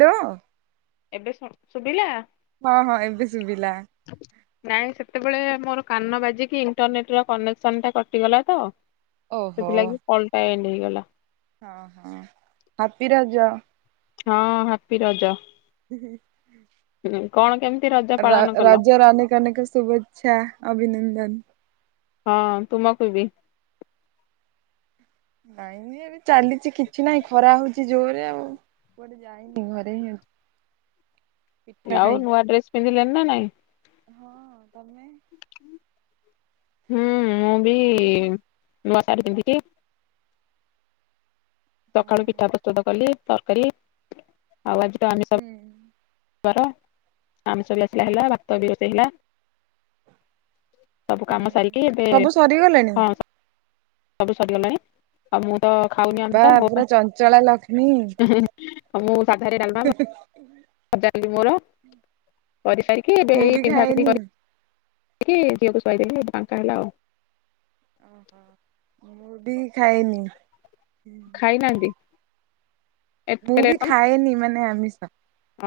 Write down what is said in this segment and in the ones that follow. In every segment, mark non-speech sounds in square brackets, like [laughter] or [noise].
Hello. ଏବେ ଶବ ଶୁଭିଲା। ହଁ ହଁ ଏବେ ଶୁବିଲା। ହ ନାଇଁ ସେତେବେଳେ ମୋର କାନ ବାଜିକି ଇଣ୍ଟରନେଟ ର କନେକ୍ସନ ଟା କଟିଗଲା ତ। ଓହୋ। ସେଥିଲାଗି କଲଟା ଏଣ୍ଡ ହେଇଗଲା। ହାପି ରାଜ। ହଁ ହାପି ରଜ। ହ କଣ କେମିତି ର ର ରଜର ଅନେକ ଅନେକ ଶୁଭେଚ୍ଛା ଅଭିନନ୍ଦନ। ହଁ ତୁମକୁ ବି। ନାଇଁ ନାଇଁ, ଏବେ ଚାଲିଛି କିଛି ନାହିଁ। ଖରା ହଉଛି ଜୋରେ ଆଉ। ମୁଁ କୁଆଡ଼େ ଯାଇନି, ଘରେ ହିଁ ଅ ଆଉ ନୂଆ ଡ୍ରେସ ପିନ୍ଧିଲଣି ନା ନାଇଁ? ହଁ। ତମେ? ହୁଁ, ମୁଁ ବି ନୂଆ ପିନ୍ଧିଲି। ହୁଁ ସକାଳୁ ପିଠା ପ୍ରସ୍ତୁତ କଲି, ତରକାରୀ। ଆଉ ଆଜି ତ ଆମିଷ ହୁଁ। ହେବାର, ଆମିଷ ବି ଆସିଲା ହେଲା, ଭାତ ବି ରୋଷେଇ ହେଲା ସବୁ କାମ ସାରିକି ଏବେ ସବୁ ସରିଗଲାଣି? ହଁ, ସବୁ ସରିଗଲାଣି। ଆଉ ମୁଁ ତ ଖାଉନି ବାବା ଆମିଷ ମୋ ପୁରା ଚଞ୍ଚଳା ଲକ୍ଷ୍ମୀ ପାଇଁ ଉଁ ହୁଁ, ମୁଁ ସାଧାରେ ଡାଲମା କରି ଭଜା କରି ମୋର, କରି ସାରିକି ଏବେ ମୁଁ ଏଇ ବି ପିନ୍ଧା ପିନ୍ଧି ଖାଏନି। କରି କି ଝିଅକୁ ଶୁଆଇଦେଲି, ଏଇଠି ଫାଙ୍କା ହେଲା ଆଉ। ଓହୋ। ମୁଁ ବି ଖାଇନି, ହୁଁ। ଖାଇନାହାଁନ୍ତି? ମୁଁ ବି ଖାଏନି ମାନେ ଆମିଷ।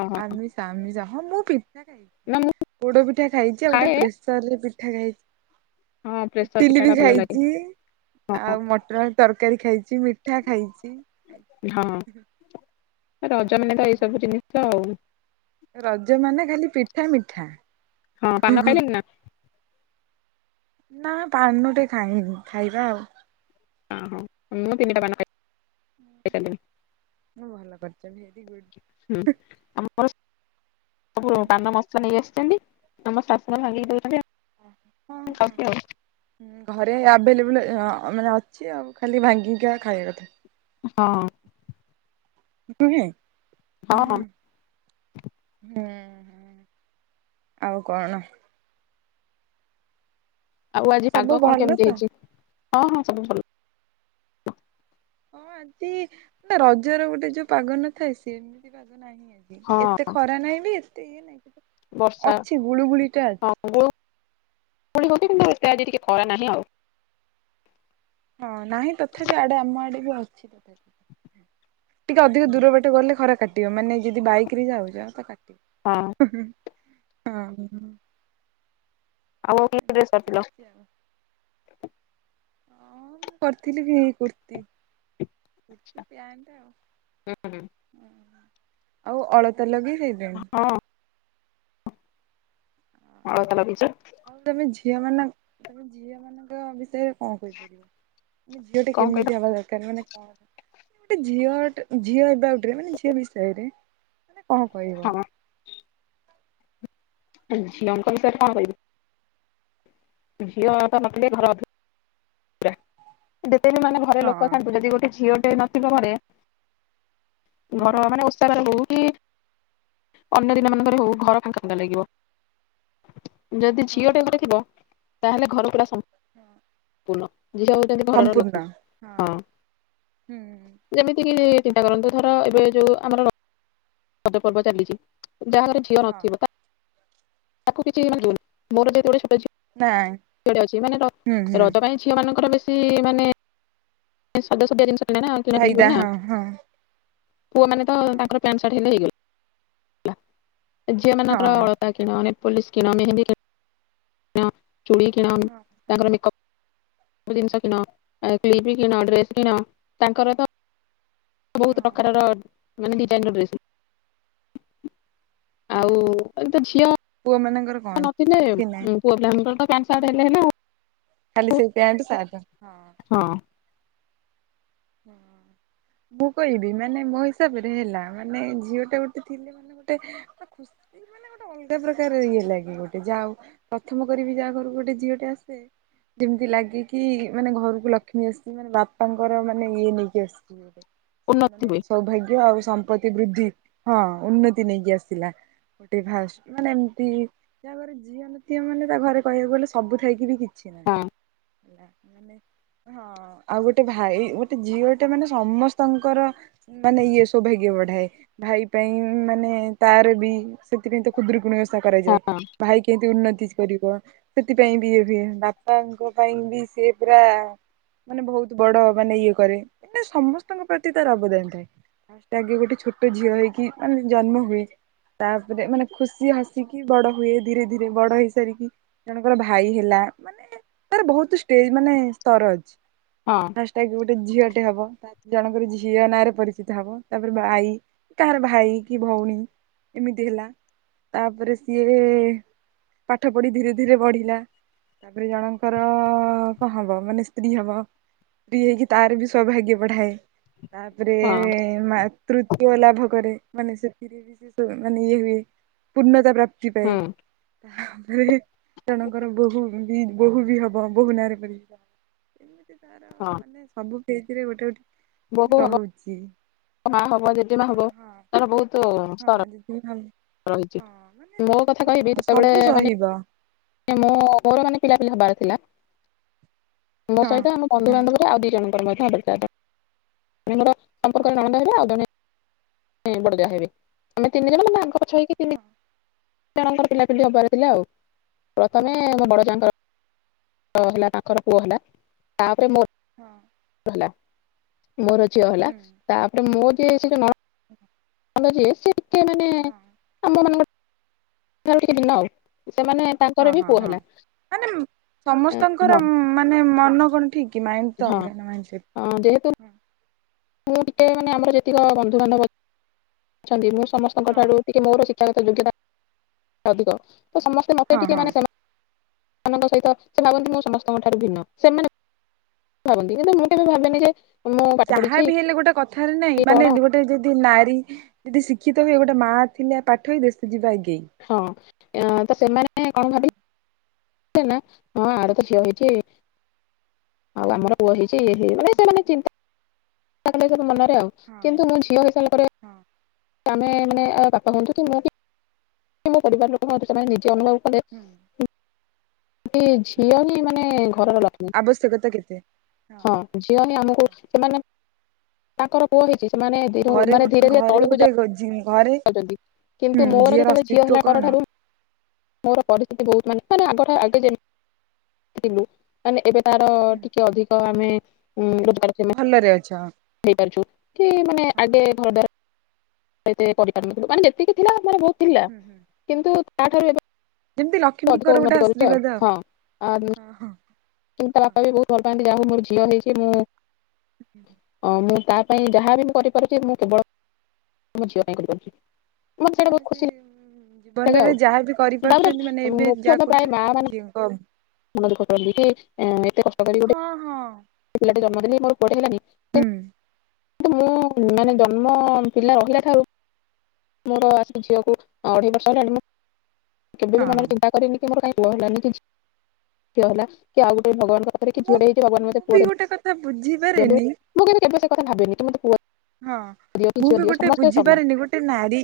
ଓହୋ ଆମିଷ ଆମିଷ, ହଁ ମୁଁ ପି ପିଠା ଖାଏ। ନା ମୁଁ ପୋଡ ପିଠା ଖାଇଛି ଆଉ ଗୋଟେ ଖାଏ ପ୍ରେସରରେ ପିଠା ଖାଇ ହଁ ପ୍ରେସର ଇଟିଲି ପିଠା ବି ଟା ଭଲ ଲାଗେ ଖାଇଛି ଆଉ ହଁ ମଟର ଆଳୁ ତରକାରୀ ଖାଇଛି, ମିଠା ଖାଇଛି ହଁ। ଆ ରଜମାନେ ତ ଏଇ ସବୁ ଜିନିଷ ଆଉ। ଏ ରଜ ମାନେ ଖାଲି ପିଠା, ମିଠା। ହଁ, ପାନ ଖାଇଲେଣିି ନା? ନା ପାନଟେ ଖାଇନି, ଖାଇବା ଆଉ। ଅ ହଁ। ମୁଁ ତିନିଟା ପାନ ଖାଇ ଖାଇସାରିଲିଣି। ହଁ ଭଲ କରିଚ। Very good. ହୁଁ, ଆମର ସବୁ ପାନ ମସ ନେଇ ଆସିଛନ୍ତି ଆମ ଶାଶୂମାନେ ଭାଙ୍ଗିକି ଦଉଚନ୍ତି, ହଁ ମୁଁ ଖାଉଚି ଆଉ। ହଁ, ଘରେ ଆଭେଲେବୁଲ୍ ଅ ମାନେ ଅଛି ଆଉ ଖାଲି ଭାଙ୍ଗିକି ଖାଇବା କଥା। ହଁ। [unintelligible] ଉଁ ହଁ ହଁ ହୁଁ। ହୁଁ ହୁଁ, ଆଉ କଣ? ଆଉ ଆଜି ସବୁ ପାଗ କଣ ଭଲ ତ? କେମତି ହେଇଛି? ହଁ ହଁ ସବୁ ଭଲ। ହଁ ଆଜି, ମାନେ ରଜର ଗୋଟେ ଯୋଉ ପାଗ ନ ଥାଏ, ସେମିତି ପାଗ ନାହିଁ ଆଜି। ହଁ ନାହିଁକି, ଏତେ ଖରା ନାହିଁ ବି ଏତେ ଇଏ ନାଇଁ କିନ୍ତୁ ବର୍ଷା ଅଛି ଗୁଳୁଗୁଳିଟା ହଁ ଅଛି। ଗୁଳୁଗୁଳି ହଉନି କିନ୍ତୁ ଏତେ ଆଜି ଟିକେ ଖରା ନାହିଁ ଆଉ। ହଁ, ନାହିଁ ତଥାପି ଆଡେ ଆମ ଆଡେ ବି ଅଛି। ଟିକେ ଅଧିକ ଦୂର ବାଟ ଗଲେ ଖରା କାଟିବ, ମାନେ ଯଦି ବାଇକରେ ଯାଉଛ ତ କାଟିବ। ହଁ। ହଁ ହଁ। ଆଉ ଆଉ କି ଡ୍ରେସ୍ ଏମିତି କରିଥିଲ? [unintelligible] ହଁ, ମୁଁ କରିଥିଲି ବି ଏଇ କୁର୍ତ୍ତି। କୁର୍ତି ପ୍ୟାଣ୍ଟ୍ ଆଉ। ଆଉ ଅଳତା ଲଗେଇ [unintelligible] ହଁ ଅଳତା ଲଗେଇଚ? ଆଉ ତମେ ଝିଅମାନଙ୍କ, ତମେ ଝିଅମାନଙ୍କ ବିଷୟରେ କଣ କହିପାରିବ, ମାନେ ଝିଅଟା କଣ କହିଲ କେମିତି ହବା ଦରକାର? ମାନେ କଣ ଗୋଟେ ଝିଅଟେ ଝିଅ ହେବା, ଏବାଉଟରେ ମାନେ ଝିଅ ବିଷୟରେ ମାନେ କଣ କହିବ? ହଁ ହଁ, ବିଷୟରେ କଣ କହିବି? ଝିଅ ତ ନଥିଲେ ଘର ଅଧୁ ରା। ଯେତେ ବି ମାନେ ଘରେ ହଁ ଲୋକ ଥାନ୍ତୁ ନା ଯଦି ଗୋଟେ ଝିଅଟେ ନଥିବ ଘରେ ହୁଁ ଘର ମାନେ ଓଷା ବାର ହଉଚି। ଅନ୍ୟ ଦିନ ମାନଙ୍କରେ ହଉ ଘର ଫାଙ୍କା ଫାଙ୍କା ଲାଗିବ। ଯଦି ହଁ ଝିଅଟେ ଘରେ ହଁ ଥିବ ତାହେଲେ ଘର ପୁରା ସମ୍ ମ୍ପୂର୍ଣ୍ଣ ଝିଅ ହେଉଚି ଘରର ଲକ୍ଷ୍ମୀ ହଁ। ହୁଁ ଯେମିତିକି ଚିନ୍ତା କରନ୍ତୁ ଧର ଏବେ ଯୋଉ ଆମର ରଜ ପର୍ବ ଚାଲିଚି ଯାହା ଘରେ ଝି଼ ଝିଅ ହଁ ନଥିବ ତାକୁ ତାକୁ କିଛି ଲାଗିବନି ମୋର ଯେହେତୁ ଗୋଟେ ଛୋଟ ଝିଅ ନାଁ। ଝିଅଟେ ଅଛି। ମାନେ ରଜ୍ ରଜ ପାଇଁ ଝିଅ ମାନଙ୍କର ବେଶୀ ମାନେ ସାଜସଜା ଜିନିଷ ଚାହିଦା ହଁ [unintelligible] ହଁ ପୁଅ ମାନେ ତ ହଁ ତାଙ୍କର ପ୍ୟାଣ୍ଟ୍ ସାର୍ଟ ହେଲେ ହେଇଗଲା। ଝିଅ ମାନଙ୍କର ହଁ ଅଳତା କିଣ ନେଲପୋଲିସ କିଣ ମେହେନ୍ଦୀ କି କିଣ ଚୁଡି କିଣ ହଁ ତାଙ୍କର ମେକପ୍ ବୁ ହଁ ଜିନିଷ କିଣ। କ୍ଲିପ କିଣ। ଡ୍ରେସ୍ କିଣ ତାଙ୍କର ତ ବହୁତ ହଁ ପ୍ରକାରର ମାନେ ଡିଜାଇନ ଡ୍ରେସ୍। ହଁ ଆଉ ତ ଝିଅ ପୁଅ ମାନଙ୍କର କଣ ନଥିଲେ କିଛି ନାହିଁ ପୁଅ ପିଲା ମାନଙ୍କର ତ ପ୍ୟାଣ୍ଟ ସାର୍ଟ ହେଲେ ହେଲା ଆଉ। ଖାଲି ସେଇ ପ୍ୟାଣ୍ଟ୍ ସାର୍ଟ। ହଁ ହଁ। ମୁଁ କହିବି ମାନେ ମୋ ହିସାବରେ ହେଲା ମାନେ ଝିଅଟା ଗୋଟେ ଥିଲେ ଗୋଟେ ଖୁସି ମାନେ ଗୋଟେ ଅଲଗା ପ୍ରକାର ଇଏ ଲାଗେ ଗୋଟେ ଯାଉ ପ୍ରଥମ କରି ବି ଯାହା ଘରକୁ ଗୋଟେ ଝିଅଟେ ଆସି ଥାଏ ଯେମିତି ଲାଗେ କି ମାନେ ଘରକୁ ଲକ୍ଷ୍ମୀ ଆସିଚି, ମାନେ ବାପାଙ୍କର ମାନେ ମାନେ ଇଏ ନେଇକି ଆସିଚି। ଗୋଟେ ଉନ୍ନତି ମାନେ ହୁଏ ସୌଭାଗ୍ୟ ଆଉ ସମ୍ ତ୍ତି ବୃଦ୍ଧି ହଁ ଉନ୍ନତି ନେଇକି ଆସିଲା। ଗୋଟେ ଫାଷ୍ଟ ମାନେ ଏମିତି ଯାହା ଘରେ ଝିଅ ନଥିବେ ମାନେ ତା ଘରେ କହିବାକୁ ଗଲେ ସବୁ ଥାଇକି କିଛି କିଛି ନାଇଁ ହଁ ହେଲା ମାନେ ହଁ ଆଉ ଗୋଟେ ଭାଇ ହ ଝିଅଟେ ମାନେ ସମସ୍ତଙ୍କର ମାନେ ଇଏ ସୌଭାଗ୍ୟ ବଢାଏ। ଭାଇ ପାଇଁ ମାନେ ତାରବି ସେଥିପାଇଁ ତ ଖୁଦୁରୁକୁଣୀ ଓଷା କରାଯାଏ ହଁ ଭାଇ କେମିତି ଉନ୍ନତି କରିବ ସେଥିପାଇଁ ବି ହୁଏ ବାପାଙ୍କ ପାଇଁ ବି ସିଏ ପୁରା ମାନେ ବହୁତ ବଡ ମାନେ ଇଏ କରେ। ମାନେ ସମସ୍ତଙ୍କ ପ୍ରତି ତାର ଅବଦାନ ଥାଏ। ଫାଷ୍ଟ ଆଗେ ଗୋଟେ ଛୋଟ ଝିଅ ହେଇକି ମାନେ ଜନ୍ମ ହୁଏ। ତାପରେ ମାନେ ଖୁସି ହସିକି ବଡ ହୁଏ। ଧୀରେ ଧୀରେ ବଡ ହେଇସାରିକି ଜଣଙ୍କର ଭାଇ ହେଲା ମାନେ ତାର ବହୁତ ଷ୍ଟେଜ ମାନେ ସ୍ତର ଅଛି। ହଁ ଫାଷ୍ଟ ଆଗ ଗୋଟେ ଝିଅଟେ ହବ। ଜଣଙ୍କର ଝିଅ ନାଁରେ ପରିଚିତ ହବ ତାପରେ ଭାଇ କାହାର ଭାଇ କି ଭଉଣୀ ଏମିତି ହେଲା ତାପରେ ସିଏ ପାଠ ପଢି ଧୀରେ ଧୀରେ ବଢିଲା। ତାପରେ ଜଣଙ୍କର କଣ ହବ ମାନେ ସ୍ତ୍ରୀ ହବ। ସ୍ତ୍ରୀ ହେଇକି ତାର ବି ସୌଭାଗ୍ୟ ବଢାଏ ତାପରେ ହଁ ମା ତୃତ୍ୟ ଲାଭ କରେ। ମାନେ ସେଥିରେ ବିଶେଷ ମାନେ ଇଏ ବି ହୁଏ ପୂର୍ଣ୍ଣତା ପ୍ରାପ୍ତି। ଯିବେ। ହୁଁ ତାପରେ ଜଣଙ୍କର ବୋହୂ ବି ବୋହୂ ବି ହବ ବୋହୂ ନାଁରେ କରି କେ ତାର ହଁ। ସବୁ ସେଥିରେ ଗୋଟେ ଗୋଟେ ମାନେ ରହୁଚି। ନ ହବ ଯଦି ନ ହବ ହବ ତାର ବହୁତ ସର ହଁ ମାନ ମୋ ହଁ କଥା ସବୁ ସହିବ। ମୋ ଘର ମାନେ ପିଲାପିଲା ହବାର ଥିଲା ମୋ ହଁ ସହିତ ଆମକୁ ହଁ ବନ୍ଧୁବାନ୍ଧବ ଆଉ ଦି ଜଣଙ୍କର ମଧ୍ୟ ଭାବର ହଁ ସମ୍ପର୍କରେ ନ ହେବେ ଆଉ ଜଣେ ହୁଁ ବଡଜାଆ ହେବେ ଆମେ ତିନି ଜିନ ମାନେ ଆଗ ପଛ ହେକି ତିନି ହଁ ଜଣଙ୍କର ପିଲାପିଲି ହବାରେ ଥିଲା। ଆଉ ହଁ ପ୍ରଥମେ ମୋ ବଡ ଯାଙ୍କର ହ ହେଲା ପାଖର ପୁଅ ହେଲା ତାପରେ ମୋ ହଁ। ହେଲା। ମୋର ଝିଅ ହେଲା। ତାପରେ ମୋ ଯି ନଣ ହୁଁ ଆମ ଯ ସେତେ ମାନେ ହଁ ଆମ ମାନଙ୍କଠୁ କି ଦିନ ଆଉ ସେମାନେ ହଁ ତାଙ୍କର ବି ହଁ ପୁଅ ହଁ। ହେଲା। ମାନେ ସମସ୍ତଙ୍କର ହଁ ମାନେ ମନ କଣ ଠିକ କି ମାଇଣ୍ଡ ତ ଅଲଗା ନା। ମାଇନ ସେ ହଁ ଯେହେତୁ ମୁଁ ଟିକେ ମାନେ ଆମର ଯେତିକ ବନ୍ଧୁବାନ୍ଧବ ଅଛନ୍ତି। ମୁଁ ସମସ୍ତଙ୍କ ହଁ ଠାରୁ ଟିକେ ମୋର ଶିକ୍ଷାଗତ ଯୋଗତା ଅଧିକ ତ ସମସ୍ତେ ମତେ ହଁ ଟିକେ ହଁ। ମାନେ ମାନଙ୍କ ସହିତ ସେ ଭାବନ୍ତି ମୁଁ ସମସ୍ତଙ୍କ ଠାରୁ ଭିନ୍ନ। ସେମାନେ ଭାବନ୍ତି କିନ୍ତୁ ମୁଁ ବି ଭାବିନି ଯେ ମୁଁ ପାଠ ଯାହା ପଢିଛି ବି ହେଲେ ଗୋଟେ କଥାରେ ନାଇଁ କି ମାନେ କଣ ଗୋଟେ ଗୋଟେ ଯଦି ନାରୀ ଯଦି ଶିକ୍ଷିତ ହୁଏ। ଗୋଟେ ମା ଥିଲେ ପାଠ ହଇ ଦେଶ ଯିବା ଆଗେଇ। ହଁ ତ ସେମାନେ କଣ ହଁ ଭାବେ ନା ହଁ ଆର ତ ଝିଅ ହେଇଛି। ଆଉ ଆମର ପୁଅ ହେଇଛି ଇ ମାନେ ସେମାନେ ଚିନ୍ତାଲେ ମନରେ ଆଉ ହଁ ହଁ କିନ୍ତୁ ମୋ ଝିଅ ହେଇସାର ପରେ ହଁ ଆମେ ମାନେ ଆ ପପା ହୁନ୍ତୁ କି ହୁଁ ମୁଁ କି ମୁଁ ପରିବାର ଲୋକେ ଜେ ନିଜେ ଅନୁଭବ କଲେ। ହୁଁ। ସେ ହୁଁ। ଝିଅ ହି ମାନେ ଘରର ଲକ୍ଷ୍ମୀ। ଆବଶ୍ୟକତା କେତେ ହଁ ଝିଅ ହିଁ ଆମକୁ ହଁ ସେମାନେ ତାଙ୍କର ପୁଅ ହେଇଛି ସେମାନେ ଘରେ ଗୋ ମାନେ ଧୀରେ ଧୀରେ ତଳକୁ ଯାଉ। [unintelligible] ଘରେ ହୁଁ କିନ୍ତୁ ମୋର ଝିଅର ଯେତେବେଳେ ଝିଅ ଅସ୍ତିତ୍ଵ ହେଲା କଣ ପରଠାରୁ ମୋର ପରିସ୍ଥିତି ବହୁତ ମାନେ ମେ ଆଗ ଆଗ ଯେଥିଲୁ ମାନେ ଏବେ ତାର ଟିକେ ଅଧିକ ଆମେ ଉ ରୋଜଗାର କ୍ଷମ ଭଲରେ ଅଛ। ହେଇପାରୁଛୁ କି ମାନେ ଆଗେ ଘରେ ଏତେ ପରି ପାରିନି ମାନେ ଯେତିକି ଥିଲା ମର ବହୁତ ଥିଲା କିନ୍ତୁ ତାଠାରୁ ଯେମିତି ଏବେ ଲକ୍ଷ୍ମୀଙ୍କର ଅଧିକ ଗୋଟେ ଉନ୍ନତି କରିଛି ଆଉ ଆଶୀର୍ବାଦ ହଁ। ହଁ ହଁ କି ତା ହଁ ବାପା ବି ବହୁତ ଭଲ ପାଆନ୍ତି ଯାହା ହଉ ମୋ ଝିଅ ହେଇଚି ମୁଁ ଅ ମୁଁ ତା ପାଇଁ ଯାହାବି ମୁଁ କରିପାରୁଛି ମୁଁ କେବଳ ମୋ ଝିଅ ପାଇଁ କରିପାରୁଛି। ମତେ ସେଇଟା ବହୁତ ମାନେ ସେ ଖୁସି ଲାଗେ ଜୀବନରେ ଆଉ ଯାହା ବି ତାପରେ କରିପାରୁଛନ୍ତି ମାନେ ଏବେ ଯାହା କରୁଛନ୍ତି ତାଙ୍କ ଝିଅଙ୍କ [unintelligible] କହିଲି କି ଏତେ କଷ୍ଟକରୀ ଗୋଟେ ହଁ ହଁ ସେ ପିଲାଟି ଜନ୍ମ ଦେଲି ମୋର ପୁଅଟେ ହେଲାନି ହୁଁ [unintelligible] ମୁଁ ହଁ ମାନେ ଜନ୍ମ ପିଲା ରହିଲାଠାରୁ ମୋର ଆସି ଝିଅକୁ ଅଢ଼େଇ ବର୍ଷ ହେଲା କେବେ ହଁ ବି ମନେ ହଁ ଚିନ୍ତା କରିନି ମୋର କାଇଁ ପୁଅ ହେଲାନି କି ଝି ଝୀଅ ହେଲା କି ଆଉ ଗୋଟେ ଭଗବାନଙ୍କର କି ମୁଁ ଝିଅ ଟେ ହେଇଛି ମୁଁ ମତେ ବି ପୁଅ ଟେ ଗୋଟେ କଥା ଦିଅନ୍ତୁ ବୁଝିପାରେନି ମୁଁ କି କେବେ ସେ କଥା ଭାବିନି କି ମତେ ପୁଅ ହଁ ଦିଅ କି ମୁଁ ଝିଅ ବି ଦିଅ ଗୋଟେ ସମସ୍ତେ ସମାନ ବୁଝିପାରେନି ଗୋ ଗୋଟେ ନାରୀ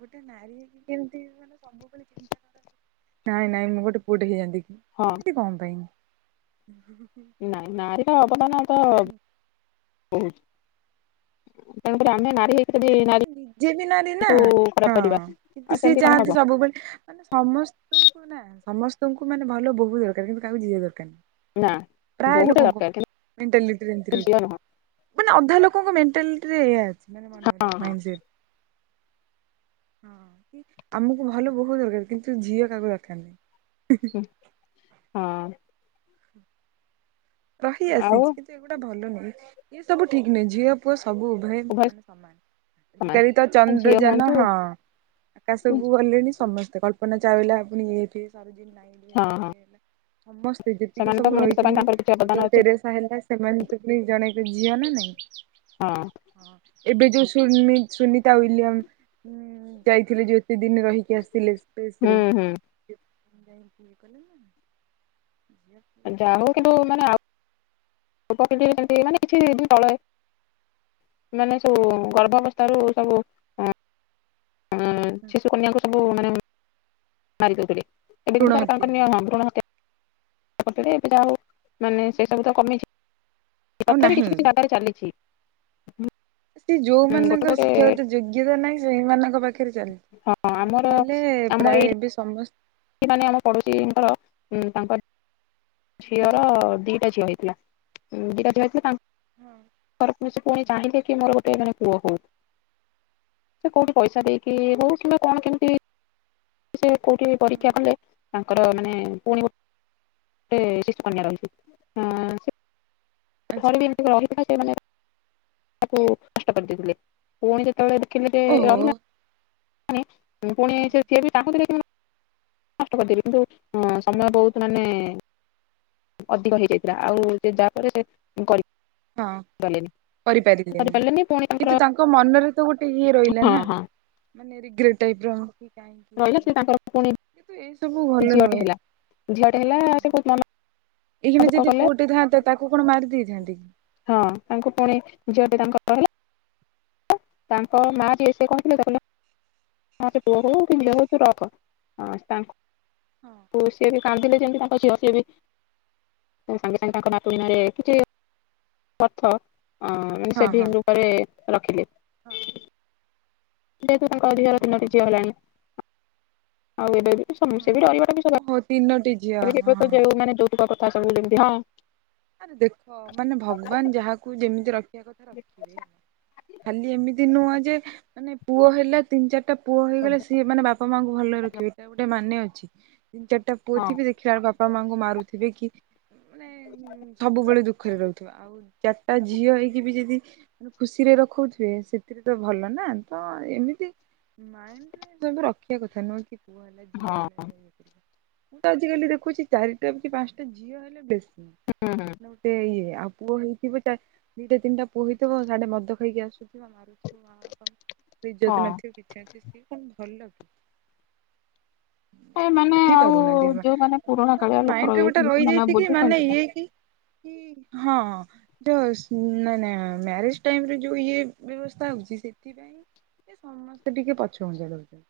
ଗୋଟେ ନାରୀ ହେଇକି କେମିତି ମାନେ ସବୁବେଳେ ଚିନ୍ତା କରନ୍ତି ନାଇଁ ନାଇଁ ମୁଁ ଗୋଟେ ପୁଅ ଟେ ହେଇଯାଆନ୍ତି କି ହଁ ଏମିତି କଣ ପାଇଁ। ନାଇଁ ନାରୀର ଅବଦାନ ତ ସେ ବହୁତ୍। ତାପରେ ଆମେ ନାରୀ ହେଇ ସେ ନିଜେ ବି ନାରୀ ନା ଖରାପ ହଁ କରିବା କିନ୍ତୁ ଆଉ ସିଏ ସେମିତି କଣ ଚାହାନ୍ତି ହବ ସବୁବେଳେ ମାନେ ସମସ୍ତଙ୍କୁ ନା ସମସ୍ତଙ୍କୁ ମାନେ ଭଲ ବୋହୁ ଦରକାର କିନ୍ତୁ କାହାକୁ ଝିଅ ଦରକାର ନା ନାଇ। ପ୍ରାୟ ବୋହୂଟା ଲୋକଙ୍କୁ ଦରକାର ମେଣ୍ଟାଲିଟି ରେ ଏମିତି କିନ୍ତୁ ରହି ଝିଅ ନୁହଁ ମାନେ ଅଧା ଲୋକଙ୍କ ମେଣ୍ଟାଲିରେ ଏଇଆ ଅଛି ମାନେ ମନ ହଁ ରେ ହଁ ମାଇଣ୍ଡ ସେଟ୍ ହଁ କି ଆମକୁ ଭଲ ବୋହୁ ଦରକାର କିନ୍ତୁ ଝିଅ କାହାକୁ ଦରକାର ନାଇଁ। ହୁ ହଁ। ରହି ଆଉ ଆସିଛି କିନ୍ତୁ ଏଗୁଡା ଭଲ ନୁହେଁ ଏ ସବୁ ଠିକ ନୁହଁ ଝିଅ ପୁଅ ସବୁ ଉଭୟେ ଉଭୟ ମାନେ ସମାନ। ଆଜିକାଲି ତ ସମାନ ଝିଅ ଚନ୍ଦ୍ରଯାନ ହୁଅନ୍ତୁ ହଁ ହଁ ଆକାଶକୁୁ ଗଲେଣି ସମସ୍ତେ କଳ୍ପ ନା ଚାୱଲା ପୁଣି ଇଏ ସରୋଜିନୀ ନାଇଡୁ ହେଲା ହଁ ଏଇ ହେଲା। ସମସ୍ତେ ଯେତିକି ସେମାନେ ତ ସବୁ ପୁଣି ଦେଶ ପାଇଁ ରହିଚନ୍ତି ତାଙ୍କର କିଛି ଅବଦାନ ମଦର ଅଛି। ଟେରେସା ହେଲା ସେମାନେ ତ ପୁଣି ଜଣେ ଝିଅ ନା ନାଇଁ। ହଁ ଏବେ ଯୋଉ ସୁନି ସୁନିତା ୱିଲିୟମ ଉଁ ଯାଇଥିଲେ ଯୋଉ କେତେ ଦିନ ରହିକି ଆସିଲେ ହୁଁ ସ୍ପେସ୍ ରେ। ହୁଁ ଯାଇକି ଇଏ କଲେ ନା [unintelligible] ଆ ଯାଉ କଣ କିନ୍ତୁ ଫରକ ମାନେ ଆଉ ଅଛି। [unintelligible] ମାନେ କିଛି ଦିନ ତଳେ ମାନେ ସବୁ ଗର୍ଭାବସ୍ଥା ରୁ ସବୁ ହୁଁ ଶିଶୁ କନ୍ୟାକୁ ସବୁ ମାନେ ମାରି ଦଉଥିଲେ ଏବେ ଭ୍ରୁଣ କିନ୍ତୁ ହତ୍ୟା ସରକାରଙ୍କ ହଁ ନିୟମ ଭ୍ରୁଣ ତା ପରେ ଏବେ ଯାହା ହୋଉ ମାନେ ସେ ସବୁ ତ କମିଚି ଆଉ ତଥାପି କିଛି ନାହିଁ। କିଛି ଜାଗାରେ ଚାଲିଚି। ସେ ଗୋଟେ ଯୋଉମାନଙ୍କର ଗୋଟେ ଶିକ୍ଷାଗତ ଯୋଗ୍ୟତା ନାଇ ସେଇମାନଙ୍କ ପାଖରେ ଚାଲେ। ହଁ ଆମର ନହେଲେ ପ୍ରାୟ ଏବେ ସମସ ଏଇ ମାନେ ଆମ ପଡୋଶୀଙ୍କର ଉଁ ତାଙ୍କର ଝିଅର ହଁ ଦିଟା ଝିଅ ହେଇଥିଲା ଉଁ ଦିଟା ଝିଅ ହେଇଥିଲା ତାଙ୍କର ସେ ପୁଣି ଚାହିଁଲେ କି ମୋର ଗୋଟେ ମାନେ ପୁଅ ହଉ ସେ କୋଉଠି ପଇସା ଦେଇକି ହଁ। ହଉ କିମ୍ବା କଣ କେମିତି ସେ କୋଉଠି ପରୀକ୍ଷା କଲେ ତାଙ୍କର ମାନେ ପୁଣି ଗୋ ଟେ ଶିଶୁ କନ୍ୟା ରହିଚି ହଁ ସେ ଆଚ୍ଛା ଥରେ ବି ରହିଥିଲା ସିଏ ମାନେ ତାକୁ ନଷ୍ଟ କରି ଦେଇଥିଲେ। ପୁଣି ଯେତେବେଳେ ଦେଖିଲେ ଜେ ଓହୋ ରହିଲା ପୁଣି ସେ ସିଏ ବି ଚାଁହୁଥିଲେ କି [unintelligible] ନଷ୍ଟ କରିଦେବି କିନ୍ତୁ ସମୟ ବହୁତ ମାନେ ଅଧିକ ହେଇଯାଇଥିଲା ଆଉ ସେ ଯାଆ ପରେ ସେ କରି ହଁ ପଲେନି କରିପାରିଲେନି କିନ୍ତୁ ତାଙ୍କ ମନରେ ତ ଗୋଟେ ଇଏ ହଁ ରହିଲା ନା। ହଁ ମାନେ ରିଗ୍ରେଟ ଟାଇପ୍ ର। କାହିଁକି ରହିଲା ସେ ହେଲା ତାଙ୍କର ପୁଣି କିନ୍ତୁ ଏଇ ସବୁ ଭଲ ଝିଅଟେ ନୁହେଁ ହେଲା ଝିଅଟେ ହେଲା ହଁ। ସେ ବହୁତ ମନ ଏହିଇନା ଦୁଃଖ ଯଦି କଲେ ପୁଅଟି ଥାନ୍ତେ ତାକୁ କଣ ମାରି ଦେଇଥାନ୍ତି କି? ହଁ ତାଙ୍କୁ ପୁଣି ଝିଅଟି ତାଙ୍କର ରହିଲା। ତାଙ୍କ ମା ଯିଏ ସେ କହିଥିଲେ ତ କହିଲେ ହଁ ସେପୁଅ ହଉ କି ହଁ ଝିଅ ହଉ ତୁ ରଖ ତାଙ୍କୁ ହଁ। ସିଏ ବି କାନ୍ଦିଲେ ଯେମିତି ତାଙ୍କ ଝିଅ ସିଏ ବି ସାଙ୍ଗେ ସାଙ୍ଗେ ତାଙ୍କ ନାତୁଣି ନାଁ ରେ କିଛି ଅର୍ଥ ସେଭିଂ ମାନେ ରୁପରେ ରଖିଲେ। ହଁ। ଯେହେତୁ ତାଙ୍କ ଝିଅର ତିନୋ ଟି ଝିଅ ହେଲାଣି ଆଉ ଏବେ ବି ସମେ ସେ ବି ହଁ। ରହିବାଟା ଓହୋ ତିନୋଟି ଝିଅ ହଁ [unintelligible] ଯୋଉ ମାନେ ଯୌତୁକକଥା ସବୁ ଯେମିତି ହଁ। ଆରେ ଦେଖ ମାନେ ଭଗବାନ ଯାହାକୁ ଯେମିତି ରଖିବା କଥା ରଖିବେ ଖାଲି ଏମିତି ତି ନୁହଁ ଯେ ମାନେ ପୁଅ ହେଲା ତିନି ଚାରିଟା ପୁଅ ହେଇଗଲେ ସିଏ ମାନେ ବାପା ମାଆଙ୍କୁ ଭଲ ରଖିବେ ଏଇଟା ଗୋଟେ ମାନେ ଅଛି ଚାରିଟା ପୁଅ ହଁ ଥିବେ ଦେଖ ଖିଲା ବେଳକୁ ବାପା ମାଆଙ୍କୁ ମାରୁଥିବେ କି ମାନେ ଯୋଉ ସବୁବେଳେ ଦୁଃଖରେ ରହୁଥିବା ଆଉ ଚାରିଟା ଝିଅ ହେଇକି ବି ଯଦି ଖୁସିରେ ରଖୁଥିବେ ସେଥିରେ ତ ଭଲ ନା ତ ଏମିତି ମାଇଣ୍ଡ ସବୁ ରଖିବା କଥା ନୁହଁ କି। ପୁଅ ହେଲା ହଁ ଝିଅ ହେଲେ ମୁଁ ତ ଆଜିିକାଲି ଦେଖୁଛି ଚାରିଟା କି ପାଞ୍ଚଟା ଝିଅ ହେଲେ ବେଶୀ ହଁ ହଁ। ଗୋଟେ ଇଏ ଆଉ ପୁଅ ହେଇଥିବ ଦିଟା ତିନିଟା ପୁଅ ହେଇଥିବ ସାଢେ ମଦ ଖାଇକି ଆସୁଥିବ ମାରୁ [unintelligible] ହଁ। କିଛି ନ ଥିବ ସେ କଣ ଭଲ। ଏ କିନ୍ତୁ ମାନେ ବୁଝି ଆଉ ପାରୁନାହାନ୍ତି ମା ଯୋଉମାନେ ପୁରୁଣା କାଳିଆ ସମସ୍ତଙ୍କ ଲୋକ ମାଇଣ୍ଡ ରେ ଗୋଟେ ରହିଯାଇଛନ୍ତି ସେମାନେ ଆଉ ରହିଯାଇଛି କି ମାନେ ବୁଝୁଛନ୍ତି। ଇଏ ହଁ। ଯ ନ ନା ମ୍ୟାରେଜ ଟାଇମରେ ଯୋଉ ଇଏ ବ୍ୟବସ୍ଥା ହଉଛି ସେଥିପାଇଁ ସମସ୍ତେ ଟିକେ ପଛ ଘୁଞ୍ଚା ଦଉଛନ୍ତି।